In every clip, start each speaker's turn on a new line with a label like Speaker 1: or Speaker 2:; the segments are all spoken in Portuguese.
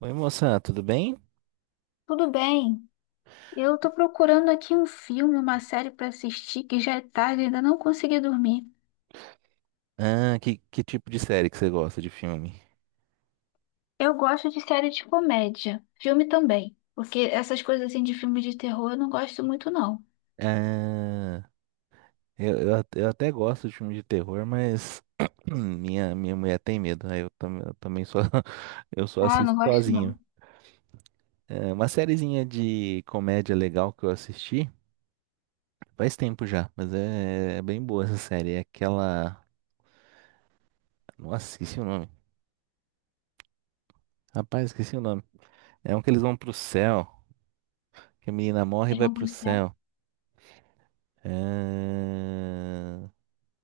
Speaker 1: Oi, moça, tudo bem?
Speaker 2: Tudo bem. Eu tô procurando aqui um filme, uma série pra assistir, que já é tarde e ainda não consegui dormir.
Speaker 1: Ah, que tipo de série que você gosta de filme?
Speaker 2: Eu gosto de série de comédia, filme também, porque essas coisas assim de filme de terror eu não gosto muito não.
Speaker 1: Ah, eu até gosto de filme de terror, mas minha mulher tem medo, aí eu também só, eu só
Speaker 2: Ah, não
Speaker 1: assisto
Speaker 2: gosto não.
Speaker 1: sozinho. É uma sériezinha de comédia legal que eu assisti faz tempo já, mas é bem boa essa série. É aquela. Nossa, esqueci o nome. Rapaz, esqueci o nome. É um que eles vão pro céu, que a menina morre e
Speaker 2: Eles
Speaker 1: vai
Speaker 2: vão
Speaker 1: pro
Speaker 2: pro céu.
Speaker 1: céu. É...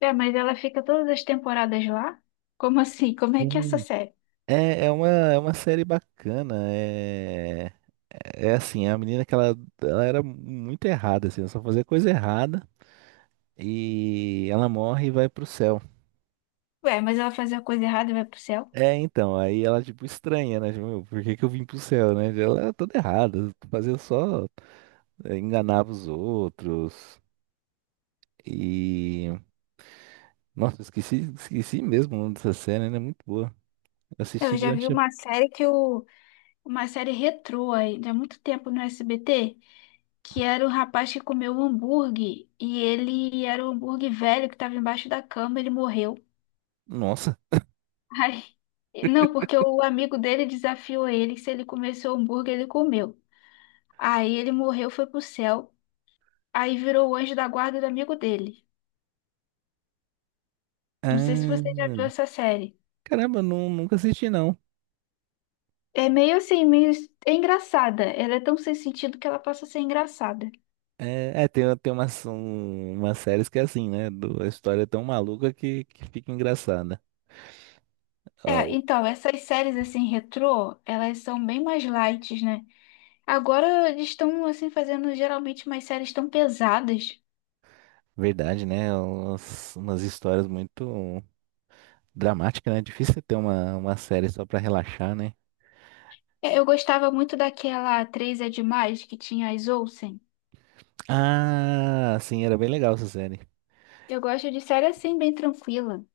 Speaker 2: É, mas ela fica todas as temporadas lá? Como assim? Como é que é essa série?
Speaker 1: É uma série bacana. É assim, a menina que ela era muito errada, assim, ela só fazia coisa errada e ela morre e vai pro céu.
Speaker 2: Ué, mas ela fazia a coisa errada e vai pro céu?
Speaker 1: É, então, aí ela tipo estranha, né? Tipo, "Meu, por que que eu vim pro céu, né? Ela era toda errada, fazia só, enganava os outros. E nossa, esqueci mesmo o nome dessa série, né? Muito boa. Eu
Speaker 2: Eu
Speaker 1: assisti
Speaker 2: já vi
Speaker 1: durante a...
Speaker 2: uma série que o uma série retrô aí, há muito tempo no SBT, que era o rapaz que comeu o hambúrguer e ele era o hambúrguer velho que estava embaixo da cama, ele morreu.
Speaker 1: Nossa.
Speaker 2: Ai, não, porque o amigo dele desafiou ele que se ele comesse o hambúrguer, ele comeu. Aí ele morreu, foi pro céu, aí virou o anjo da guarda do amigo dele. Não sei se
Speaker 1: Ah,
Speaker 2: você já viu essa série.
Speaker 1: caramba, não, nunca assisti não.
Speaker 2: É meio assim, meio... É engraçada. Ela é tão sem sentido que ela passa a ser engraçada.
Speaker 1: É, tem umas séries que é assim, né? A história é tão maluca que fica engraçada.
Speaker 2: É,
Speaker 1: Ó,
Speaker 2: então, essas séries assim, retrô, elas são bem mais light, né? Agora eles estão assim fazendo geralmente umas séries tão pesadas.
Speaker 1: verdade, né? Umas histórias muito dramáticas, né? É difícil você ter uma série só pra relaxar, né?
Speaker 2: É, eu gostava muito daquela Três é Demais que tinha as Olsen.
Speaker 1: Ah, sim, era bem legal essa série.
Speaker 2: Eu gosto de série assim bem tranquila,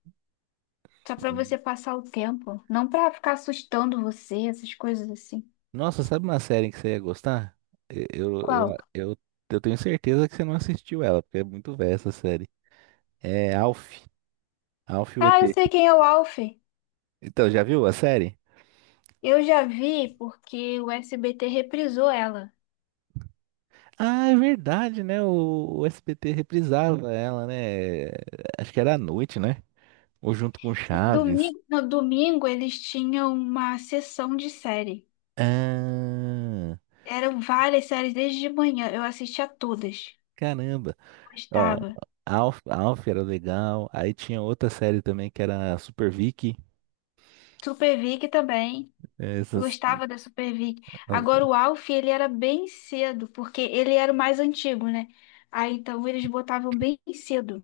Speaker 2: só pra você passar o tempo, não pra ficar assustando você, essas coisas assim.
Speaker 1: Nossa, sabe uma série que você ia gostar? E- Eu, eu,
Speaker 2: Qual?
Speaker 1: eu, eu tenho certeza que você não assistiu ela, porque é muito velha essa série. É Alf, Alf e o
Speaker 2: Ah, eu
Speaker 1: ET.
Speaker 2: sei quem é o Alf.
Speaker 1: Então, já viu a série?
Speaker 2: Eu já vi porque o SBT reprisou ela.
Speaker 1: Ah, é verdade, né? O SBT reprisava ela, né? Acho que era à noite, né? Ou junto com
Speaker 2: E
Speaker 1: Chaves.
Speaker 2: domingo, no domingo eles tinham uma sessão de série.
Speaker 1: Ah,
Speaker 2: Eram várias séries desde de manhã, eu assistia todas.
Speaker 1: caramba. Ó,
Speaker 2: Gostava.
Speaker 1: Alf, Alf era legal. Aí tinha outra série também que era Super Vicky.
Speaker 2: Super Vic também. Eu
Speaker 1: Essas,
Speaker 2: gostava da Super Vic. Agora
Speaker 1: as-
Speaker 2: o Alf, ele era bem cedo, porque ele era o mais antigo, né? Aí então eles botavam bem cedo.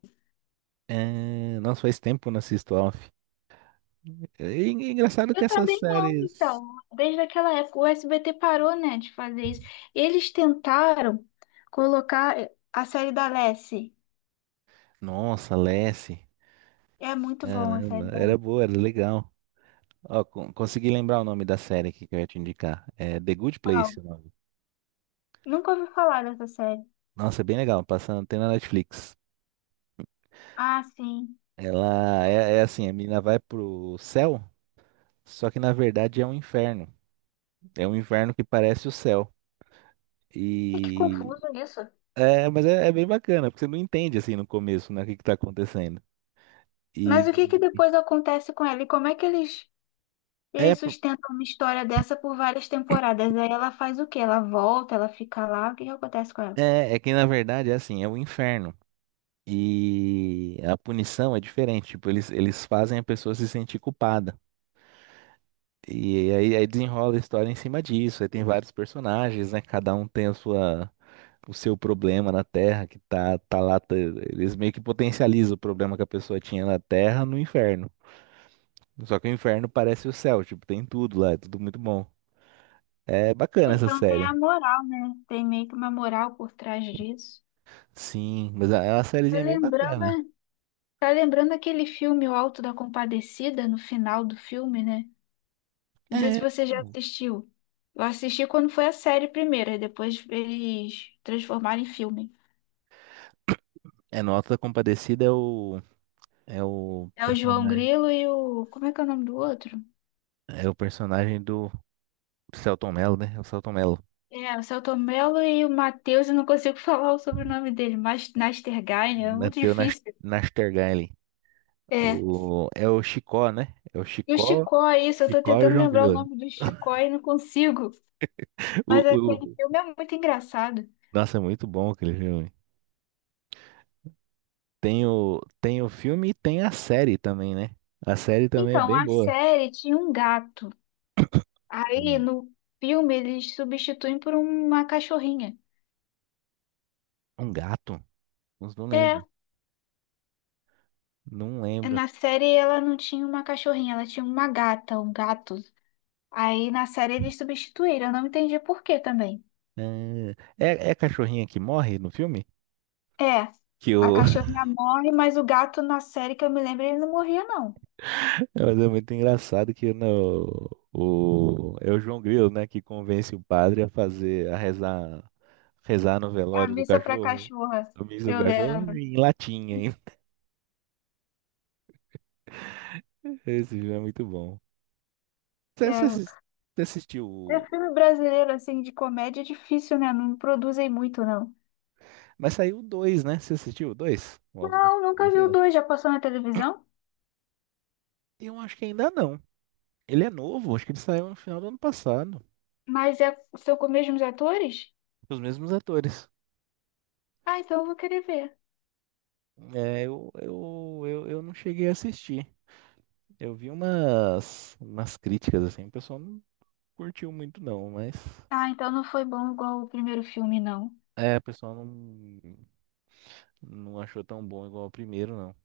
Speaker 1: Nossa, faz tempo que eu não assisto Alf. E engraçado que
Speaker 2: Eu
Speaker 1: essas
Speaker 2: também não,
Speaker 1: séries.
Speaker 2: então. Desde aquela época, o SBT parou, né, de fazer isso. Eles tentaram colocar a série da Lassie.
Speaker 1: Nossa, Lassie.
Speaker 2: É muito bom a
Speaker 1: Caramba,
Speaker 2: série da
Speaker 1: era
Speaker 2: Lassie.
Speaker 1: boa, era legal. Ó, consegui lembrar o nome da série aqui que eu ia te indicar. É The Good Place.
Speaker 2: Uau, nunca ouvi falar dessa série.
Speaker 1: Nossa, é bem legal. Passando, tem na Netflix.
Speaker 2: Ah, sim.
Speaker 1: Ela é assim, a menina vai pro céu, só que na verdade é um inferno. É um inferno que parece o céu.
Speaker 2: É que
Speaker 1: E
Speaker 2: confuso isso.
Speaker 1: mas é bem bacana, porque você não entende assim no começo, né, o que que tá acontecendo.
Speaker 2: Mas
Speaker 1: E
Speaker 2: o que que depois acontece com ela? E como é que eles
Speaker 1: é,
Speaker 2: eles
Speaker 1: por-
Speaker 2: sustentam uma história dessa por várias temporadas. Aí ela faz o quê? Ela volta, ela fica lá. O que que acontece com ela?
Speaker 1: é que na verdade é assim, é o inferno. E a punição é diferente, tipo, eles fazem a pessoa se sentir culpada. E aí desenrola a história em cima disso. Aí tem vários personagens, né? Cada um tem a sua, o seu problema na Terra, que tá lá. Eles meio que potencializam o problema que a pessoa tinha na Terra no inferno. Só que o inferno parece o céu, tipo, tem tudo lá, é tudo muito bom. É bacana essa
Speaker 2: Então tem a
Speaker 1: série.
Speaker 2: moral, né? Tem meio que uma moral por trás disso.
Speaker 1: Sim, mas é uma
Speaker 2: Tá
Speaker 1: sériezinha bem
Speaker 2: lembrando,
Speaker 1: bacana.
Speaker 2: né? Tá lembrando aquele filme O Alto da Compadecida, no final do filme, né? Não sei se
Speaker 1: É.
Speaker 2: você já assistiu. Eu assisti quando foi a série primeiro, e depois eles transformaram em filme.
Speaker 1: É Nota Compadecida é o. É o
Speaker 2: É o João
Speaker 1: personagem.
Speaker 2: Grilo e o. Como é que é o nome do outro?
Speaker 1: É o personagem do Selton Mello, né? É o Selton Mello.
Speaker 2: É, o Celto Mello e o Matheus, eu não consigo falar o sobrenome dele, mas Nastergain é muito
Speaker 1: Mateu Nas-
Speaker 2: difícil.
Speaker 1: Nastergaile.
Speaker 2: É.
Speaker 1: É o Chicó, né? É o
Speaker 2: E o
Speaker 1: Chicó,
Speaker 2: Chicó, é isso, eu tô
Speaker 1: Chicó e o
Speaker 2: tentando
Speaker 1: João
Speaker 2: lembrar o
Speaker 1: Grilo.
Speaker 2: nome do Chicó e não consigo. Mas
Speaker 1: O,
Speaker 2: aquele
Speaker 1: o,
Speaker 2: filme é muito engraçado.
Speaker 1: nossa, é muito bom aquele filme. Tem o filme e tem a série também, né? A série também é
Speaker 2: Então,
Speaker 1: bem
Speaker 2: a
Speaker 1: boa.
Speaker 2: série tinha um gato. Aí,
Speaker 1: Um,
Speaker 2: no filme, eles substituem por uma cachorrinha.
Speaker 1: um gato? Não
Speaker 2: É,
Speaker 1: lembro. Não lembro.
Speaker 2: na série ela não tinha uma cachorrinha, ela tinha uma gata, um gato. Aí, na série, eles substituíram. Eu não entendi por quê também.
Speaker 1: É, é a cachorrinha que morre no filme?
Speaker 2: É,
Speaker 1: Que
Speaker 2: a
Speaker 1: o,
Speaker 2: cachorrinha morre, mas o gato na série que eu me lembro, ele não morria, não.
Speaker 1: Mas é muito engraçado que no, o, é o João Grilo, né, que convence o padre a fazer, a rezar no
Speaker 2: A
Speaker 1: velório do
Speaker 2: Missa pra
Speaker 1: cachorro,
Speaker 2: Cachorra,
Speaker 1: do missa
Speaker 2: eu
Speaker 1: do cachorro,
Speaker 2: lembro.
Speaker 1: em latim ainda. Esse filme é muito bom. Você, você
Speaker 2: É,
Speaker 1: assis- você assistiu?
Speaker 2: é filme brasileiro, assim, de comédia é difícil, né? Não produzem muito, não.
Speaker 1: Mas saiu o dois, né? Você assistiu o dois? O Alto da
Speaker 2: Não, nunca vi o
Speaker 1: Compadecida?
Speaker 2: dois, já passou na televisão?
Speaker 1: Eu acho que ainda não. Ele é novo, acho que ele saiu no final do ano passado,
Speaker 2: Mas é, são com os mesmos atores?
Speaker 1: com os mesmos atores.
Speaker 2: Ah, então eu vou querer ver.
Speaker 1: É, eu não cheguei a assistir. Eu vi umas críticas, assim, o pessoal não curtiu muito não, mas
Speaker 2: Ah, então não foi bom igual o primeiro filme, não.
Speaker 1: o pessoal não achou tão bom igual o primeiro, não.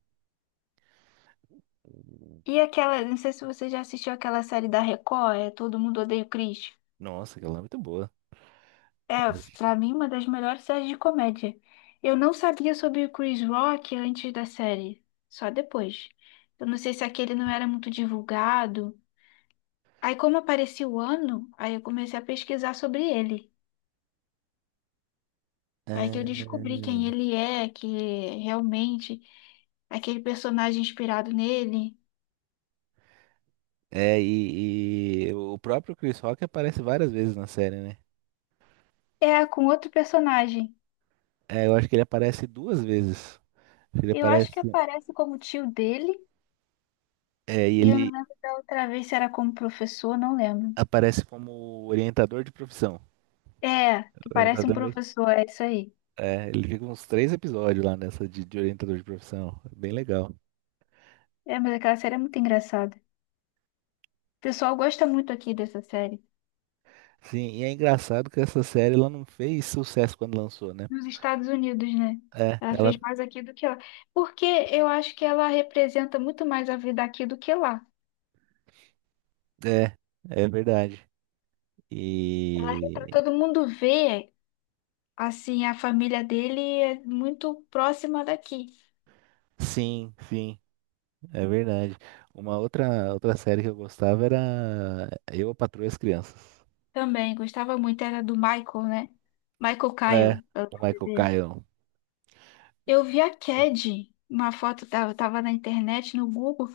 Speaker 2: E aquela, não sei se você já assistiu aquela série da Record, é Todo Mundo Odeia o Chris.
Speaker 1: Nossa, aquela é muito boa.
Speaker 2: É, pra mim, uma das melhores séries de comédia. Eu não sabia sobre o Chris Rock antes da série, só depois. Eu não sei se aquele não era muito divulgado. Aí, como apareceu o ano, aí eu comecei a pesquisar sobre ele. Aí que eu descobri quem
Speaker 1: É,
Speaker 2: ele é, que realmente aquele personagem inspirado nele
Speaker 1: e o próprio Chris Rock aparece várias vezes na série, né?
Speaker 2: é com outro personagem.
Speaker 1: É, eu acho que ele aparece duas vezes. Ele
Speaker 2: Eu acho que
Speaker 1: aparece,
Speaker 2: aparece como tio dele,
Speaker 1: e
Speaker 2: e eu não
Speaker 1: ele
Speaker 2: lembro da outra vez se era como professor, não lembro.
Speaker 1: aparece como orientador de profissão.
Speaker 2: É, que parece um
Speaker 1: Orientador,
Speaker 2: professor, é isso aí.
Speaker 1: ele fica uns três episódios lá nessa de orientador de profissão. Bem legal.
Speaker 2: É, mas aquela série é muito engraçada. O pessoal gosta muito aqui dessa série.
Speaker 1: Sim, e é engraçado que essa série ela não fez sucesso quando lançou, né?
Speaker 2: Nos Estados Unidos, né?
Speaker 1: É,
Speaker 2: Ela
Speaker 1: ela
Speaker 2: fez mais aqui do que lá. Porque eu acho que ela representa muito mais a vida aqui do que lá.
Speaker 1: é, é verdade.
Speaker 2: Ela retrata,
Speaker 1: E
Speaker 2: todo mundo vê, assim, a família dele é muito próxima daqui.
Speaker 1: sim, sim, é verdade. Uma outra série que eu gostava era Eu, a Patroa e as Crianças.
Speaker 2: Também gostava muito, era do Michael, né? Michael
Speaker 1: É,
Speaker 2: Kyle, é o
Speaker 1: o
Speaker 2: nome
Speaker 1: Michael
Speaker 2: dele.
Speaker 1: Caine.
Speaker 2: Eu vi a Cad, uma foto, eu tava na internet, no Google.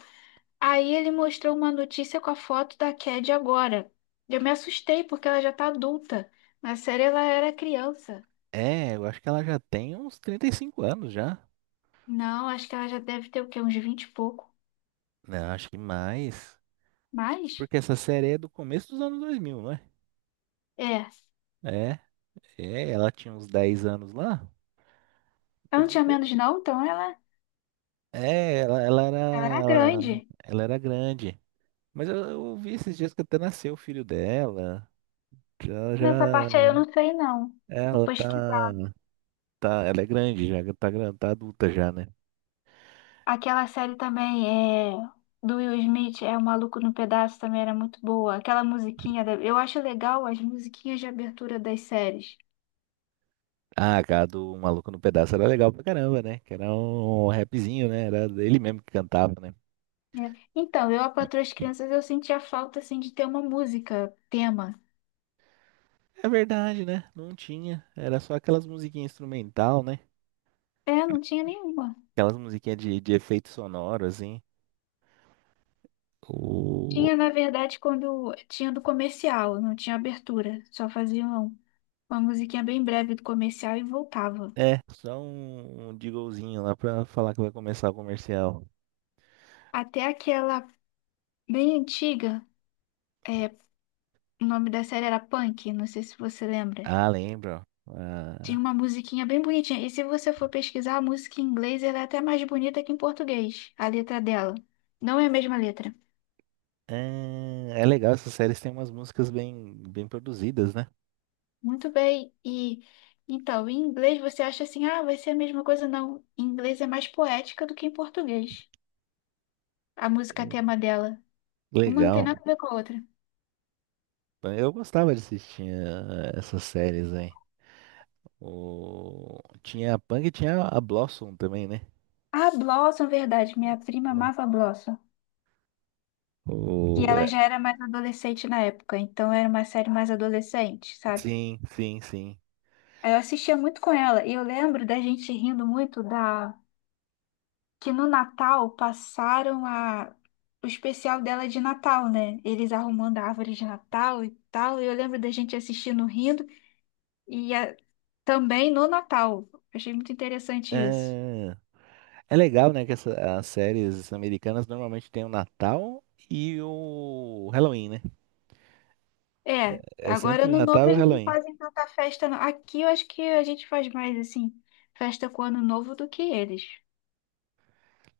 Speaker 2: Aí ele mostrou uma notícia com a foto da Cad agora. Eu me assustei porque ela já tá adulta. Na série ela era criança.
Speaker 1: É, eu acho que ela já tem uns 35 anos já.
Speaker 2: Não, acho que ela já deve ter o quê? Uns 20 e pouco.
Speaker 1: Não, acho que mais.
Speaker 2: Mas,
Speaker 1: Porque essa série é do começo dos anos 2000, não é?
Speaker 2: é.
Speaker 1: É, é, ela tinha uns 10 anos lá.
Speaker 2: Ela não
Speaker 1: Eu,
Speaker 2: tinha menos não, então ela,
Speaker 1: É,
Speaker 2: ela era
Speaker 1: ela
Speaker 2: grande.
Speaker 1: ela era grande. Mas eu vi esses dias que até nasceu o filho dela. Que Ela
Speaker 2: Nessa
Speaker 1: já,
Speaker 2: parte aí eu não sei não.
Speaker 1: é,
Speaker 2: Vou
Speaker 1: ela tá,
Speaker 2: pesquisar.
Speaker 1: tá, ela é grande já, tá adulta já, né?
Speaker 2: Aquela série também é do Will Smith, é O Maluco no Pedaço, também era muito boa. Aquela musiquinha, da- eu acho legal as musiquinhas de abertura das séries.
Speaker 1: Ah, cara, do Maluco no Pedaço era legal pra caramba, né? Que era um rapzinho, né? Era ele mesmo que cantava, né?
Speaker 2: É. Então, eu, a Patroa e as Crianças, eu sentia falta, assim, de ter uma música, tema.
Speaker 1: É verdade, né? Não tinha. Era só aquelas musiquinhas instrumental, né?
Speaker 2: É, não tinha nenhuma.
Speaker 1: Aquelas musiquinhas de efeito sonoro, assim. O...
Speaker 2: Tinha, na verdade, quando tinha do comercial, não tinha abertura. Só faziam uma musiquinha bem breve do comercial e voltava.
Speaker 1: É, só um jinglezinho lá pra falar que vai começar o comercial.
Speaker 2: Até aquela bem antiga, é, o nome da série era Punk, não sei se você lembra.
Speaker 1: Ah, lembro.
Speaker 2: Tinha
Speaker 1: Ah,
Speaker 2: uma musiquinha bem bonitinha. E se você for pesquisar a música em inglês, ela é até mais bonita que em português, a letra dela. Não é a mesma letra.
Speaker 1: é legal, essas séries têm umas músicas bem, bem produzidas, né?
Speaker 2: Muito bem. E então, em inglês você acha assim, ah, vai ser a mesma coisa? Não. Em inglês é mais poética do que em português. A música tema dela. Uma não tem nada
Speaker 1: Legal.
Speaker 2: a ver com a outra.
Speaker 1: Eu gostava de assistir essas séries aí. Tinha a Pang e tinha a Blossom também, né?
Speaker 2: Ah, Blossom, verdade. Minha prima
Speaker 1: Boa.
Speaker 2: amava Blossom. E
Speaker 1: O...
Speaker 2: ela
Speaker 1: é,
Speaker 2: já era mais adolescente na época, então era uma série mais adolescente, sabe?
Speaker 1: Sim, sim, sim.
Speaker 2: Aí eu assistia muito com ela e eu lembro da gente rindo muito da que no Natal passaram a o especial dela de Natal, né? Eles arrumando a árvore de Natal e tal. E eu lembro da gente assistindo rindo e a- também no Natal. Achei muito interessante isso.
Speaker 1: É, é legal, né, que as séries americanas normalmente têm o Natal e o Halloween, né?
Speaker 2: É,
Speaker 1: É sempre
Speaker 2: agora
Speaker 1: o
Speaker 2: no Novo
Speaker 1: Natal e o
Speaker 2: eles não
Speaker 1: Halloween.
Speaker 2: fazem tanta festa, não. Aqui eu acho que a gente faz mais assim, festa com o Ano Novo do que eles.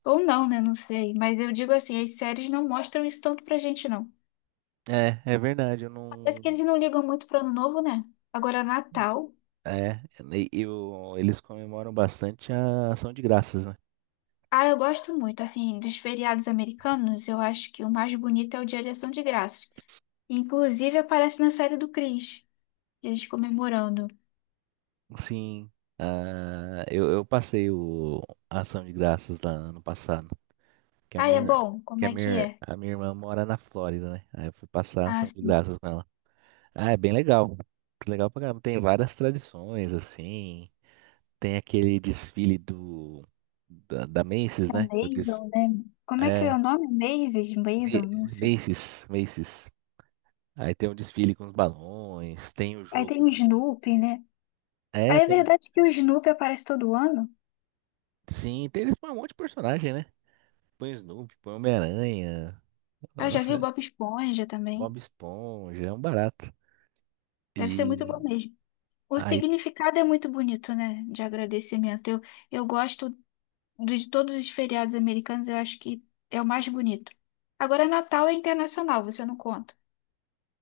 Speaker 2: Ou não, né? Não sei. Mas eu digo assim, as séries não mostram isso tanto pra gente, não.
Speaker 1: É, é verdade, eu
Speaker 2: Parece
Speaker 1: não.
Speaker 2: que eles não ligam muito pro Ano Novo, né? Agora, Natal.
Speaker 1: É, eles comemoram bastante a ação de graças, né?
Speaker 2: Ah, eu gosto muito, assim, dos feriados americanos, eu acho que o mais bonito é o Dia de Ação de Graças. Inclusive aparece na série do Chris, eles comemorando.
Speaker 1: Sim, ah, eu passei a ação de graças lá ano passado, que a
Speaker 2: Ah, é
Speaker 1: minha,
Speaker 2: bom?
Speaker 1: que
Speaker 2: Como
Speaker 1: a
Speaker 2: é que
Speaker 1: minha,
Speaker 2: é?
Speaker 1: a minha irmã mora na Flórida, né? Aí eu fui passar a
Speaker 2: Ah,
Speaker 1: ação de
Speaker 2: sim.
Speaker 1: graças com ela. Ah, é bem legal. Legal pra caramba. Tem várias tradições, assim. Tem aquele desfile da Macy's,
Speaker 2: É
Speaker 1: né? Eu disse,
Speaker 2: Maisel, né? Como é que é
Speaker 1: é,
Speaker 2: o nome? Maisel? Maisel? Não
Speaker 1: Ma-
Speaker 2: sei.
Speaker 1: Macy's, Macy's. Aí tem um desfile com os balões, tem o
Speaker 2: Aí tem
Speaker 1: jogo
Speaker 2: o
Speaker 1: de.
Speaker 2: Snoopy, né?
Speaker 1: É,
Speaker 2: Aí é
Speaker 1: tem um.
Speaker 2: verdade que o Snoopy aparece todo ano?
Speaker 1: Sim, tem, eles põem um monte de personagem, né? Põe o Snoopy, põe o Homem-Aranha,
Speaker 2: Ah, eu já
Speaker 1: nossa,
Speaker 2: vi o Bob Esponja também.
Speaker 1: Bob Esponja, é um barato.
Speaker 2: Deve ser muito
Speaker 1: E
Speaker 2: bom mesmo. O
Speaker 1: aí
Speaker 2: significado é muito bonito, né? De agradecimento. Eu gosto de todos os feriados americanos, eu acho que é o mais bonito. Agora, Natal é internacional, você não conta.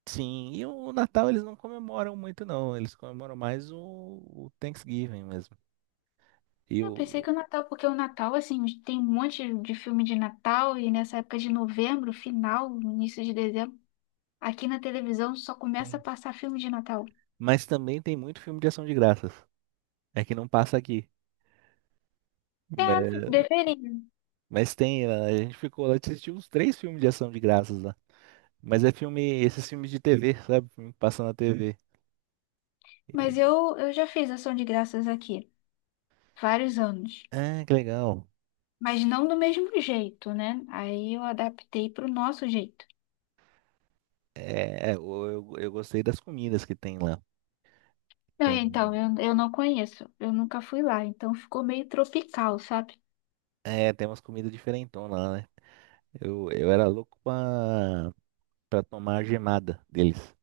Speaker 1: sim, e o Natal eles não comemoram muito, não. Eles comemoram mais o Thanksgiving mesmo. E o.
Speaker 2: Eu pensei que o Natal, porque o Natal, assim, tem um monte de filme de Natal, e nessa época de novembro, final, início de dezembro, aqui na televisão só começa a
Speaker 1: Sim.
Speaker 2: passar filme de Natal.
Speaker 1: Mas também tem muito filme de ação de graças. É que não passa aqui.
Speaker 2: É,
Speaker 1: Mas,
Speaker 2: deveria.
Speaker 1: mas tem, a gente ficou lá, assistiu uns três filmes de ação de graças. Mas é filme, esses filmes de TV, sabe? Filme que passa na TV. E-
Speaker 2: Mas eu já fiz ação de graças aqui, vários anos.
Speaker 1: ah, que legal.
Speaker 2: Mas não do mesmo jeito, né? Aí eu adaptei para o nosso jeito.
Speaker 1: É, eu gostei das comidas que tem lá.
Speaker 2: Não,
Speaker 1: Tem,
Speaker 2: então, eu não conheço. Eu nunca fui lá, então ficou meio tropical, sabe?
Speaker 1: tem umas comidas diferentonas lá, né? Eu era louco pra tomar a gemada deles.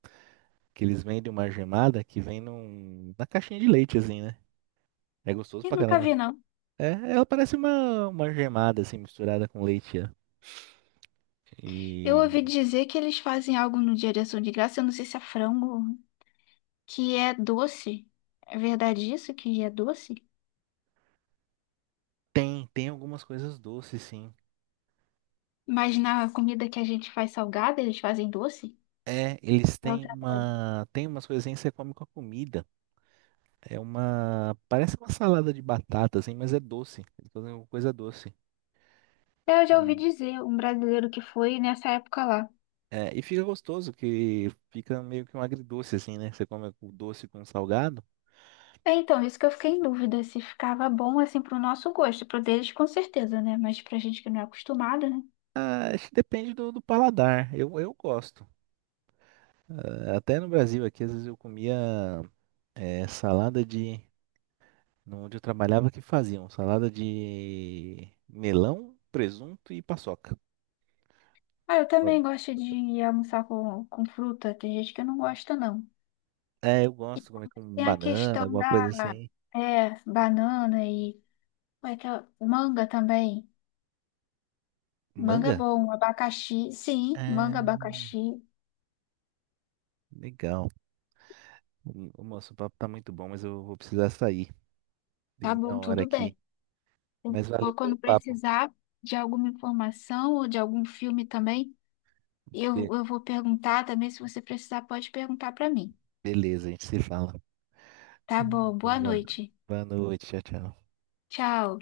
Speaker 1: Que eles vendem uma gemada que vem na caixinha de leite, assim, né? É gostoso
Speaker 2: E
Speaker 1: pra
Speaker 2: nunca
Speaker 1: caramba.
Speaker 2: vi, não.
Speaker 1: É, ela parece uma gemada, assim, misturada com leite, ó.
Speaker 2: Eu
Speaker 1: E
Speaker 2: ouvi dizer que eles fazem algo no Dia de Ação de Graça, eu não sei se é frango, que é doce. É verdade isso, que é doce?
Speaker 1: tem algumas coisas doces, sim.
Speaker 2: Mas na comida que a gente faz salgada, eles fazem doce?
Speaker 1: É, eles
Speaker 2: É
Speaker 1: têm
Speaker 2: outra coisa.
Speaker 1: tem umas coisinhas que você come com a comida. Parece uma salada de batata, assim, mas é doce. Eles fazem uma coisa doce.
Speaker 2: Eu já
Speaker 1: E,
Speaker 2: ouvi dizer, um brasileiro que foi nessa época lá.
Speaker 1: e fica gostoso, que fica meio que um agridoce, assim, né? Você come o doce com o salgado.
Speaker 2: É, então, isso que eu fiquei em dúvida, se ficava bom assim pro nosso gosto, pro deles com certeza, né? Mas pra gente que não é acostumada,
Speaker 1: Ah, acho que depende do paladar. Eu gosto. Ah, até no Brasil aqui, às vezes eu comia salada de, no- onde eu trabalhava, que faziam salada de melão, presunto e paçoca.
Speaker 2: ah, eu também gosto de almoçar com fruta. Tem gente que não gosta, não.
Speaker 1: É, eu
Speaker 2: E
Speaker 1: gosto de comer com
Speaker 2: tem a
Speaker 1: banana,
Speaker 2: questão
Speaker 1: alguma coisa
Speaker 2: da
Speaker 1: assim.
Speaker 2: é, banana e como é que é? Manga também. Manga é
Speaker 1: Manga?
Speaker 2: bom, abacaxi, sim,
Speaker 1: É,
Speaker 2: manga, abacaxi,
Speaker 1: legal. O Moço, o nosso papo tá muito bom, mas eu vou precisar sair. Deu
Speaker 2: tá
Speaker 1: minha
Speaker 2: bom,
Speaker 1: hora
Speaker 2: tudo
Speaker 1: aqui.
Speaker 2: bem. Eu-
Speaker 1: Mas valeu
Speaker 2: ó,
Speaker 1: pelo
Speaker 2: quando
Speaker 1: papo.
Speaker 2: precisar de alguma informação ou de algum filme também,
Speaker 1: Be-
Speaker 2: eu vou perguntar também. Se você precisar, pode perguntar para mim.
Speaker 1: beleza, a gente se fala.
Speaker 2: Tá bom, boa
Speaker 1: Boa,
Speaker 2: noite.
Speaker 1: boa noite, tchau, tchau.
Speaker 2: Tchau.